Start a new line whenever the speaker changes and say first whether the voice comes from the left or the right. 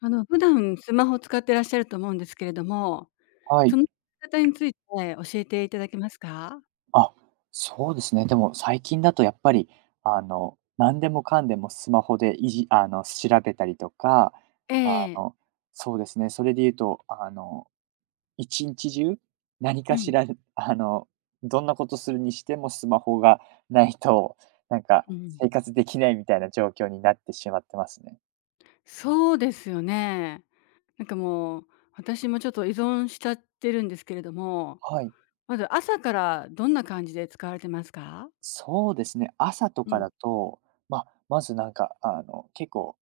left: 普段スマホ使ってらっしゃると思うんですけれども、
right: はい。
left: その使い方について教えていただけますか？
right: あ、そうですね。でも最近だとやっぱり、何でもかんでもスマホでいじあの、調べたりとか、
left: え
right: あ
left: え。
right: の、そうですね、それで言うと、一日中、何
left: う
right: かし
left: ん、
right: ら、あの、どんなことするにしてもスマホがないと、なんか
left: うん。
right: 生活できないみたいな状況になってしまってますね。
left: そうですよね。なんかもう、私もちょっと依存しちゃってるんですけれども、
right: はい。
left: まず朝からどんな感じで使われてますか？
right: そうですね、朝と
left: う
right: か
left: ん、
right: だと、まあ、まずなんか、結構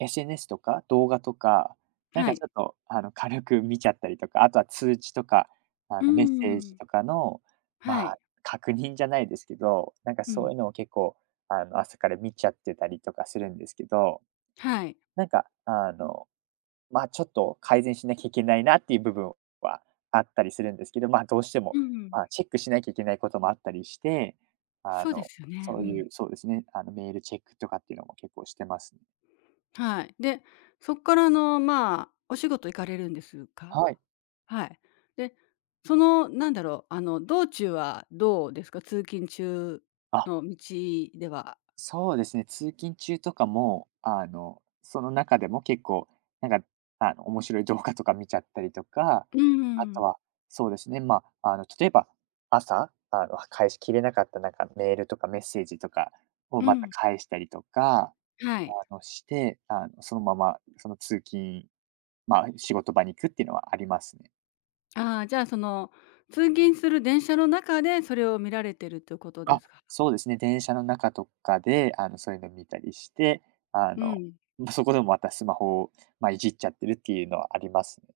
right: SNS とか動画とか、なん
left: は
right: か
left: い。
right: ちょっと、軽く見ちゃったりとか、あとは通知とか、
left: うー
right: メッセージ
left: ん。
right: とかの、ま
left: は
right: あ、
left: い。
right: 確認じゃないですけど、なんか
left: う
right: そう
left: ん。
right: いうのを結構、朝から見ちゃってたりとかするんですけど、
left: はい。
right: なんか、まあ、ちょっと改善しなきゃいけないなっていう部分はあったりするんですけど、まあ、どうしても、
left: うん。
right: まあ、チェックしなきゃいけないこともあったりして、あ
left: そうで
right: の、
left: すよね。
right: そ
left: う
right: うい
left: ん。
right: う、そうですね、メールチェックとかっていうのも結構してますね。
left: はい。で、そっからまあ、お仕事行かれるんですか？
right: はい。
left: はい。で、そのなんだろう、あの道中はどうですか？通勤中
right: あ
left: の道では。
right: そうですね、通勤中とかも、その中でも結構、なんか、面白い動画とか見ちゃったりとか、
left: う
right: あと
left: ん、
right: は、そうですね、まあ、例えば、朝、返しきれなかったなんかメールとかメッセージとかを
left: う
right: また
left: ん、
right: 返したりとか、
left: はい。
right: して、そのまま、その通勤、まあ、仕事場に行くっていうのはありますね。
left: ああ、じゃあ、その通勤する電車の中でそれを見られてるということで
right: あ、
left: すか？
right: そうですね、電車の中とかで、そういうの見たりして、あ
left: う
right: の、
left: ん。
right: ま、そこでもまたスマホを、ま、いじっちゃってるっていうのはありますね。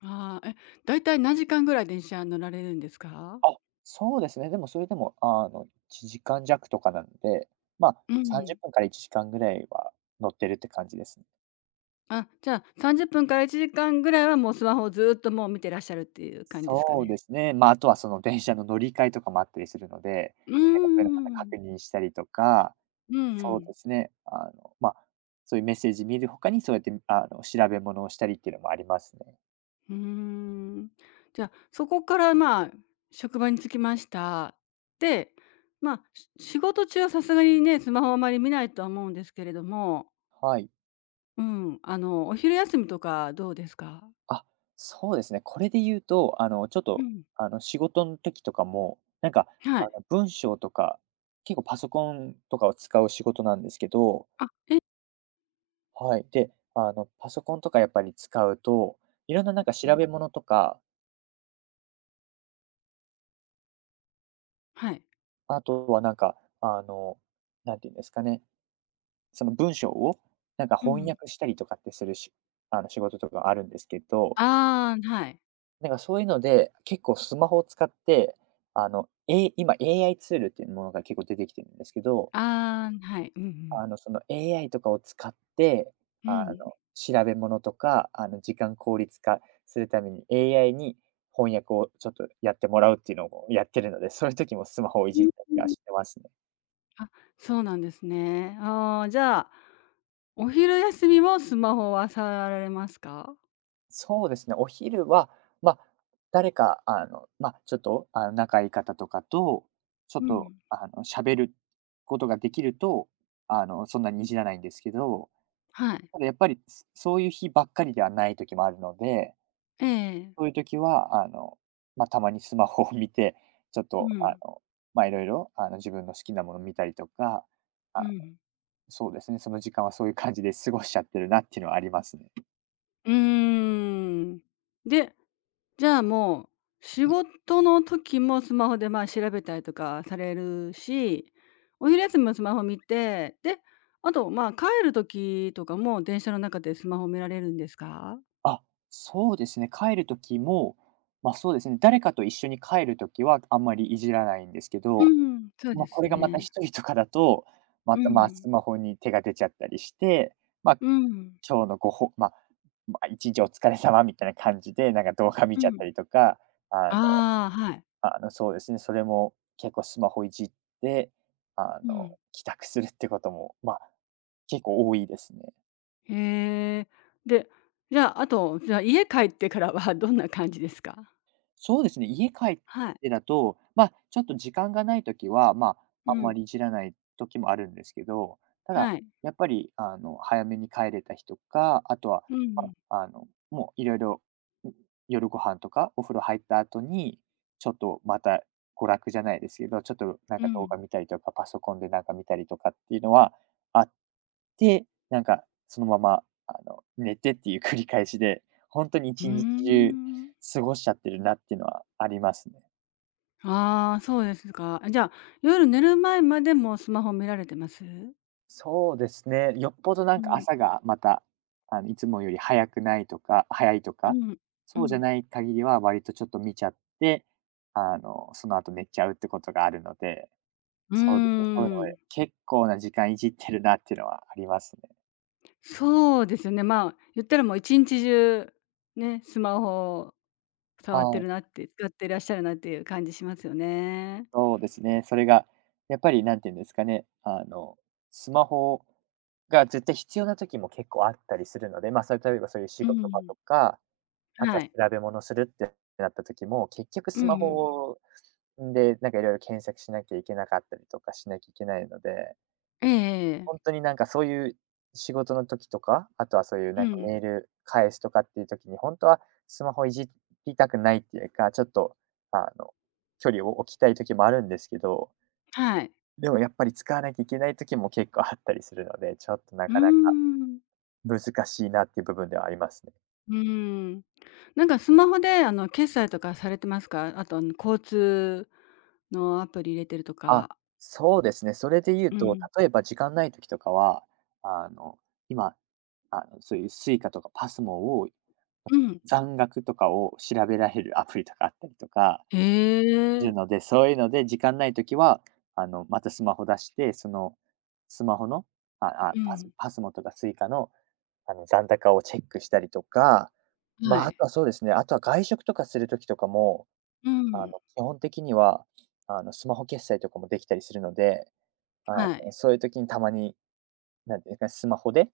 left: ああ、え、だいたい何時間ぐらい電車乗られるんですか？
right: あ、そうですね、でもそれでも、1時間弱とかなので、ま、
left: うん。
right: 30分から1時間ぐらいは乗ってるって感じですね。
left: あ、じゃあ、30分から1時間ぐらいはもうスマホをずっともう見てらっしゃるっていう感じですか
right: そうで
left: ね。
right: すね、ま、あとはその電車の乗り換えとかもあったりするので、
left: うー
right: なんかそういうのまた
left: ん。
right: 確認したりとか、
left: うんう
right: そう
left: ん。
right: ですね、ま、そういうメッセージ見る他にそうやって、調べ物をしたりっていうのもありますね。
left: うーん。じゃあ、そこからまあ、職場に着きました。で、まあ、仕事中はさすがにね、スマホはあまり見ないとは思うんですけれども、
right: はい。
left: うん、お昼休みとかどうですか？
right: あ、そうですね。これで言うと、ちょっ
left: う
right: と、
left: ん、
right: 仕事の時とかも、なんか、
left: はい。
right: 文章とか、結構パソコンとかを使う仕事なんですけど、
left: あ、
right: はい。で、パソコンとかやっぱり使うと、いろんななんか
left: う
right: 調
left: ん、
right: べ物とか、
left: はい。
right: あとはなんか、なんていうんですかね、その文章をなんか
left: う
right: 翻
left: ん。
right: 訳したりとかってするし、あの仕事とかあるんですけど、
left: ああ、はい。
right: なんかそういうので、結構スマホを使って、今 AI ツールっていうものが結構出てきてるんですけど、
left: ああ、はい。うんうん。
right: その AI とかを使って、
left: うん。
right: 調べ物とか、時間効率化するために AI に翻訳をちょっとやってもらうっていうのをやってるので、そういう時もスマホをい
left: う
right: じ
left: ん
right: ったり
left: う
right: は
left: ん。
right: してますね。
left: あ、そうなんですね。ああ、じゃあ、お昼休みもスマホは触られますか？
right: そうですね、お昼は、まあ、誰か、まあ、ちょっと、仲いい方とかと、ちょ
left: う
right: っと、
left: ん。
right: 喋ることができると、そんなにいじらないんですけど、
left: はい。
right: ただやっぱり、そういう日ばっかりではない時もあるので、
left: ええ。
right: そういう時は、まあ、たまにスマホを見て、ちょっ
left: う
right: と、
left: ん。
right: まあ、いろいろ、自分の好きなもの見たりとか、
left: う
right: あ、
left: ん。
right: そうですね、その時間はそういう感じで過ごしちゃってるなっていうのはありますね。
left: うーん。で、じゃあもう、仕事の時もスマホで、ま、調べたりとかされるし、お昼休みもスマホ見て、で、あと、ま、帰る時とかも電車の中でスマホ見られるんですか？
right: あ、そうですね。帰る時も、ま、そうですね、誰かと一緒に帰る時はあんまりいじらないんですけ
left: う
right: ど、
left: ん、そうで
right: ま、こ
left: す
right: れがまた
left: ね。
right: 一人とかだと、ま
left: う
right: た、ま、
left: ん、
right: スマホに手が出ちゃったりして、ま、
left: うん、
right: 今日のごほまあまあ、一日お疲れ様みたいな感じで、なんか動画見
left: う
right: ちゃった
left: ん。
right: りとか、あの
left: ああ、はい。
right: そうですね、それも結構スマホいじって、
left: うん。
right: 帰宅するってことも、ま、結構多いですね。
left: へえ。で、じゃあ、あと、じゃあ、家帰ってからは どんな感じですか？
right: そうですね、家帰っ
left: はい。
right: てだと、まあ、ちょっと時間がないときは、ま
left: う
right: あ、あんま
left: ん。
right: りいじらないときもあるんですけど、ただ、
left: はい。
right: やっぱり、早めに帰れた日とか、あとは、
left: う
right: ま、
left: ん。
right: もういろいろん、夜ご飯とかお風呂入った後に、ちょっとまた娯楽じゃないですけど、ちょっとなん
left: う
right: か動
left: ん。
right: 画見たりとか、パソコンでなんか見たりとかっていうのはあって、なんかそのまま、寝てっていう繰り返しで、本当に
left: うー
right: 一日中
left: ん。
right: 過ごしちゃってるなっていうのはありますね。
left: ああ、そうですか。じゃあ、夜寝る前までもスマホ見られてます？
right: そうですね。よっぽどな
left: う
right: んか
left: ん、
right: 朝がまた、いつもより早くないとか早いと
left: う
right: か、
left: ん、う
right: そうじゃ
left: ん。
right: ない限りは割とちょっと見ちゃって、その後寝ちゃうってことがあるので、
left: うー
right: そうですね、そういうの
left: ん。
right: で、結構な時間いじってるなっていうのはありますね。
left: そうですよね。まあ、言ったらもう一日中、ね、スマホ触って
right: は
left: るなっ
right: い、
left: て、使ってらっしゃるなっていう感じしますよね。
right: そうですね。それがやっぱりなんていうんですかね、スマホが絶対必要な時も結構あったりするので、まあ、それ例えばそういう仕
left: う
right: 事場
left: ん。
right: とか朝
left: は
right: 調
left: い。
right: べ物するってなった時も、結局
left: うん
right: ス
left: う
right: マ
left: ん。
right: ホで、なんかいろいろ検索しなきゃいけなかったりとかしなきゃいけないので、
left: ええええ。
right: ほんとになんかそういう仕事の時とか、あとはそういう
left: う
right: なんか
left: ん。
right: メール返すとかっていう時に、ほんとはスマホいじりたくないっていうか、ちょっとあの、距離を置きたい時もあるんですけど、
left: はい。
right: でもやっぱり使わなきゃいけない時も結構あったりするので、ちょっとな
left: うー
right: かなか
left: ん。
right: 難しいなっていう部分ではありますね。
left: うーん。なんかスマホで、決済とかされてますか？あと、交通のアプリ入れてると
right: あ、
left: か。
right: そうですね。それで言う
left: う
right: と、
left: ん。
right: 例えば時間ない時とかは、あの、今、そういうスイカとかパスモを
left: うん。
right: 残額とかを調べられるアプリとかあったりとかす
left: え
right: る
left: え。
right: ので、そういうので時間ない時は、またスマホ出して、そのスマホの、
left: う
right: パス
left: ん。
right: パスモとかスイカの、残高をチェックしたりとか、
left: は
right: まあ、あ
left: い。
right: とはそうですね、あとは外食とかする時とかも、
left: うん。
right: 基本的には、スマホ決済とかもできたりするので、
left: はい。
right: そういう時にたまに、なんていうんですか、スマホで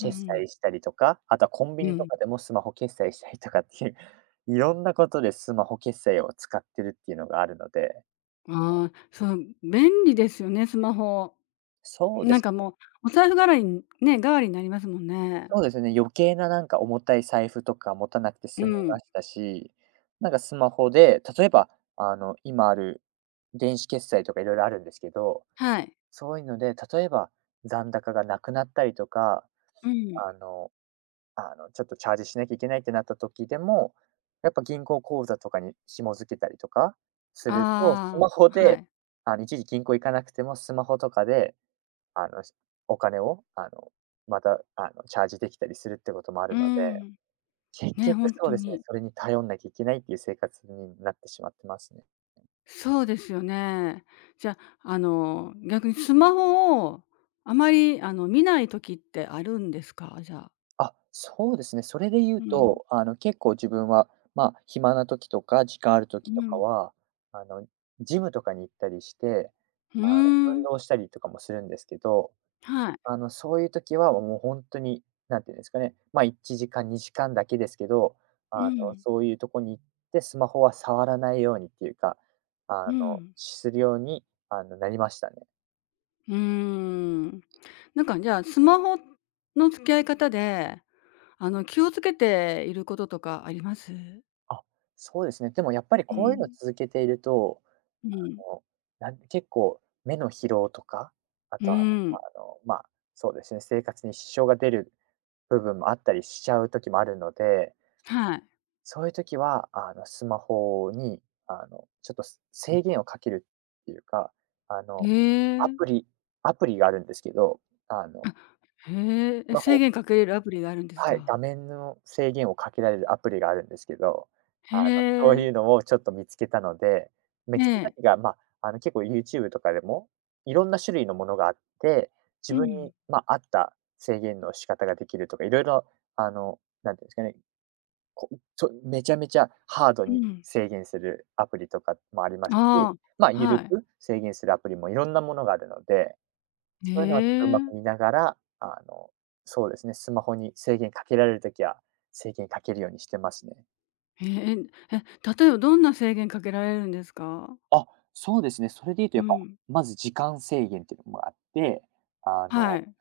left: うんうん。
right: 済したりとか、あとはコンビ
left: う
right: ニと
left: ん。
right: かでもスマホ決済したりとかっていう、いろんなことでスマホ決済を使ってるっていうのがあるので、
left: ああ、そう、便利ですよね、スマホ。
right: そうで
left: なん
right: す
left: か
right: ね
left: もう、お財布代わりにね、代わりになりますもんね。
right: そうですね、余計ななんか重たい財布とか持たなくて
left: う
right: 済みま
left: ん。
right: したし、なんかスマホで、例えば、今ある電子決済とかいろいろあるんですけど、
left: はい。
right: そういうので、例えば残高がなくなったりとか、
left: うん。
right: あのちょっとチャージしなきゃいけないってなった時でも、やっぱ銀行口座とかに紐付けたりとかすると、ス
left: あ
right: マ
left: あ、
right: ホ
left: は
right: で、
left: い。
right: 一時銀行行かなくてもスマホとかで、あの、しお金を、また、チャージできたりするってこともあ
left: う
right: るので、
left: ん。
right: 結
left: ね、ほ
right: 局
left: ん
right: そう
left: と
right: ですね、
left: に。
right: それに頼んなきゃいけないっていう生活になってしまってますね。
left: そうですよね。じゃあ、逆にスマホをあまり、見ない時ってあるんですか？じゃあ。
right: あ、そうですね。それで言
left: う
right: う
left: ん。
right: と、結構自分は、まあ、暇な時とか、時間ある
left: う
right: 時とか
left: ん。
right: は、あの、ジムとかに行ったりして、
left: う
right: あの、
left: ー
right: 運
left: ん。
right: 動したりとかもするんですけど、
left: はい。
right: そういう時はもう本当に、なんていうんですかね、まあ、1時間、2時間だけですけど、あ
left: う
right: の、
left: ん。
right: そういうとこに行って、スマホは触らないようにっていうか、
left: うん。
right: するように、なりましたね。
left: うーん。なんか、じゃあ、スマホの付き合い方で、気をつけていることとかあります？
right: あ、そうですね。でもやっぱり
left: う
right: こういうの
left: ん。
right: 続けていると、
left: うん。
right: もう、結構目の疲労とか、あ
left: う
right: とは、
left: ーん。
right: まあ、そうですね、生活に支障が出る部分もあったりしちゃう時もあるので、
left: はい。
right: そういう時は、スマホに、ちょっと、制限をかけるっていうか、あ
left: へ
right: の、ア
left: え。
right: プリアプリがあるんですけど、あの、
left: あ、へえ。
right: ス
left: え、
right: マ
left: 制
right: ホ
left: 限かけれるアプリがあるんです
right: はい、画
left: か？
right: 面の制限をかけられるアプリがあるんですけど、
left: へ
right: あの、そう
left: え。
right: いうのをちょっと見つけたので、見
left: え
right: つけた
left: え。
right: 時が、まあ、結構 YouTube とかでも、いろんな種類のものがあって、
left: う
right: 自分
left: ん、
right: に、まあ、合った制限の仕方ができるとか、いろいろ、なんていうんですかね、こちょめちゃめちゃハード
left: う
right: に
left: ん。
right: 制限するアプリとかもありますし、
left: ああ、
right: まあ、ゆる
left: はい。
right: く制限するアプリもいろんなものがあるので、
left: へ
right: そういうのはちょっとうまく
left: え。
right: 見ながら、そうですね、スマホに制限かけられるときは、制限かけるようにしてますね。
left: へえ、え、例えばどんな制限かけられるんですか？
right: あ、そうですね。それで言うと
left: う
right: やっぱ、
left: ん。
right: まず時間制限っていうのもあって、あ
left: は
right: の、
left: い。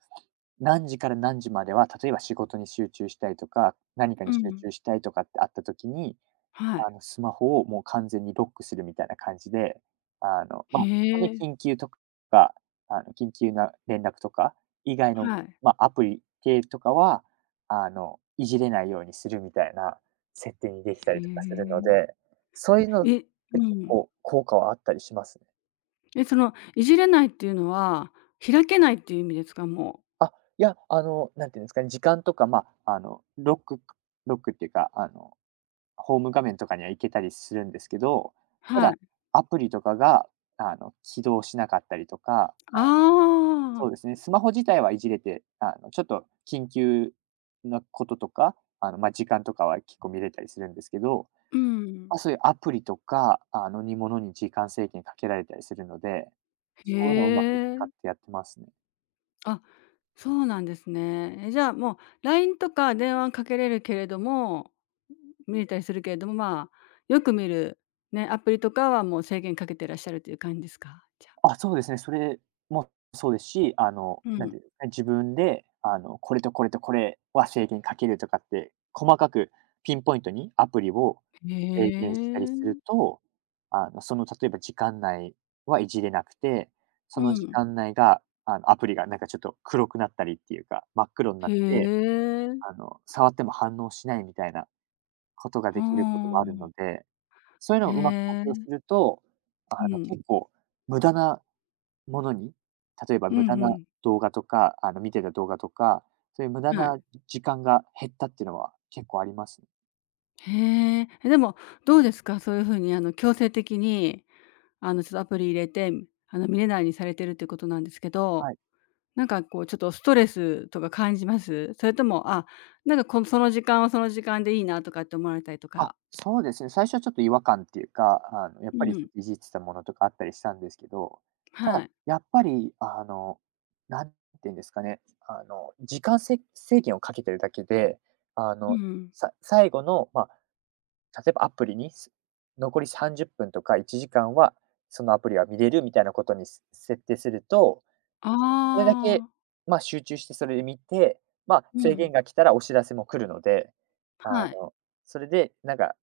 right: 何時から何時までは、例えば仕事に集中したいとか、何か
left: う
right: に集
left: ん。
right: 中したいとかってあった時に、
left: はい。
right: スマホをもう完全にロックするみたいな感じで、あの、
left: へ
right: ま、ほんで
left: え、
right: 緊急とか、緊急な連絡とか以外の、
left: はい。
right: ま、アプリ系とかは、いじれないようにするみたいな設定にできた
left: へ
right: りとかするの
left: え。
right: で、そういうのっ
left: え、う
right: て結
left: ん。
right: 構効果はあったりしますね。
left: え、その、いじれないっていうのは、開けないっていう意味ですか？もう。
right: あ、いや、なんていうんですかね、時間とか、ま、ロックっていうか、ホーム画面とかには行けたりするんですけど、た
left: は
right: だ、
left: い。
right: アプリとかが、起動しなかったりとか、
left: ああ。
right: そうですね、スマホ自体はいじれて、ちょっと緊急なこととか、まあ、時間とかは結構見れたりするんですけど、
left: う
right: ま
left: ん。
right: あ、そういうアプリとか、ものに時間制限かけられたりするので、
left: へ
right: そういうのをうまく使っ
left: え。
right: てやってますね。
left: あ、そうなんですね。え、じゃあ、もう LINE とか電話かけれるけれども、見れたりするけれども、まあ、よく見る、ね、アプリとかはもう制限かけてらっしゃるという感じですか？じゃあ。
right: あ、そうですね。それもそうですし、
left: う
right: なん
left: ん。
right: ていうかね、自分で、これとこれとこれは制限かけるとかって、細かくピンポイントにアプリを
left: へ
right: 制限したりする
left: え。
right: と、その例えば時間内はいじれなくて、そ
left: う
right: の時
left: ん。
right: 間内が、アプリがなんかちょっと黒くなったりっていうか、真っ黒にな
left: へ
right: って、
left: え。
right: 触っても反応しないみたいなことが
left: は
right: できることもあるの
left: あ。
right: で、そういうのをうまく活
left: へ
right: 用す
left: え。
right: ると、
left: うん。
right: 結構無駄なものに、例えば
left: うんう
right: 無駄な
left: ん。
right: 動画とか、見てた動画とか、そういう無駄
left: はい。
right: な時間が減ったっていうのは結構あります？
left: へえ。え、でも、どうですか？そういう風にあの、強制的に、ちょっとアプリ入れて、見れないようにされてるってことなんですけど、
right: はい。
left: なんかこうちょっとストレスとか感じます？それとも、あ、なんかこの、その時間はその時間でいいなとかって思われたりと
right: あ、
left: か。
right: そうですね。最初はちょっと違和感っていうか、やっ
left: う
right: ぱりず
left: ん、
right: っといじってたものとかあったりしたんですけど、ただ、
left: はい。
right: やっぱり、何て言うんですかね、時間せ制限をかけてるだけで、あ
left: う
right: の、
left: ん。
right: 最後の、まあ、例えばアプリに、残り30分とか1時間は、そのアプリは見れるみたいなことに、設定すると、
left: あ
right: それだけ、
left: あ、
right: まあ、集中してそれで見て、まあ、
left: う
right: 制限
left: ん、
right: が来たらお知らせも来るので、あ
left: はい。
right: の、それでなんか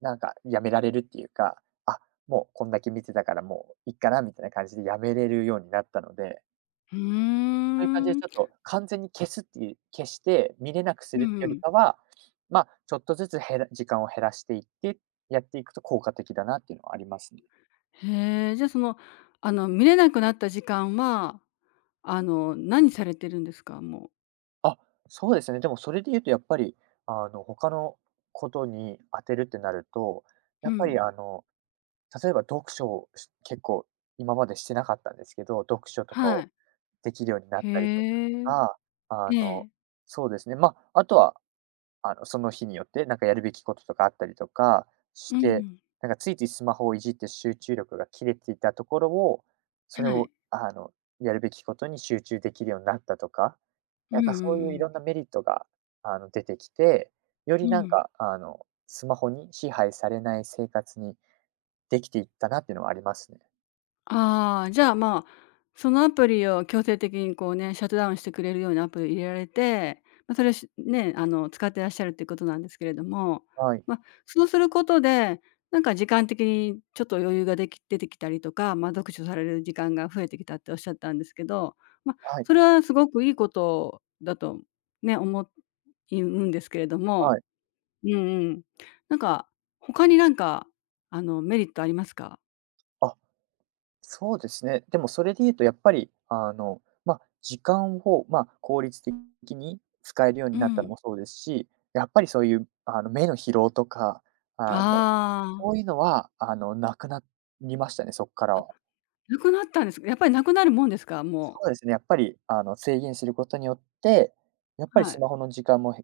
right: やめられるっていうか、あ、もうこんだけ見てたからもういっかなみたいな感じでやめれるようになったので、
left: うー
right: そういう感じで
left: ん。
right: ちょっと完全に消すっていう消して見れなくす
left: う
right: るっ
left: ん
right: てよ
left: う
right: り
left: ん。
right: かは、まあ、ちょっとずつ時間を減らしていって、やっていくと効果的だなっていうのはありますね。
left: へえ、じゃあその、見れなくなった時間は、何されてるんですか？もう。
right: あ、そうですね。でもそれで言うとやっぱり、他のことに当てるってなると、
left: う
right: やっぱ
left: ん。
right: り例えば読書をし結構今までしてなかったんですけど、読書とか
left: は
right: を
left: い。
right: できるようになっ
left: へ
right: たりと
left: え。
right: か、あ
left: え
right: の、
left: え。
right: そうですね、まあ、あとはその日によって、なんかやるべきこととかあったりとか
left: う
right: し
left: んう
right: て、
left: ん。
right: なんかついついスマホをいじって集中力が切れていたところを、それ
left: は
right: を
left: い。
right: やるべきことに集中できるようになったとか、
left: う
right: な
left: ん
right: ん
left: うん
right: か
left: う
right: そういうい
left: ん。
right: ろんなメリットが、出てきて、よ
left: う
right: りなん
left: ん。
right: かスマホに支配されない生活にできていったなっていうのはありますね。
left: ああ、じゃあ、まあ、そのアプリを強制的にこうね、シャットダウンしてくれるようなアプリを入れられて、ま、それをね、使ってらっしゃるっていうことなんですけれども、
right: はい、
left: ま、そうすることで、なんか時間的にちょっと余裕が出てきたりとか、ま、読書される時間が増えてきたっておっしゃったんですけど、ま、
right: はい、
left: それはすごくいいことだとね、いうんですけれど
right: は
left: も、
right: い。
left: うんうん。なんか、他になんか、メリットありますか？
right: あ、そうですね。でもそれで言うとやっぱり、まあ、時間を、まあ、効率的に使えるよう
left: う
right: になったの
left: ん。
right: もそうですし、やっぱりそういう、目の疲労とか、あの、
left: あ
right: そう
left: あ。
right: いうのは、なくなりましたね、そこからは。
left: なくなったんですか？やっぱりなくなるもんですか？
right: そ
left: もう。
right: うですね、やっぱり、制限することによって、やっぱり
left: は
right: ス
left: い。
right: マホの時間も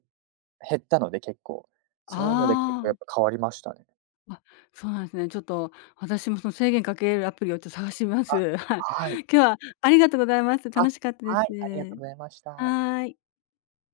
right: 減ったので、結構。そういうので結構
left: あ
right: や
left: あ、
right: っぱ変わりましたね。
left: あ、そうなんですね。ちょっと私もその制限かけるアプリをちょっと探してみま
right: あ、
left: す。はい。
right: はい。
left: 今日はありがとうございます。
right: あ、
left: 楽しかったで
right: はい、ありがと
left: す。
right: うございまし
left: は
right: た。
left: ーい。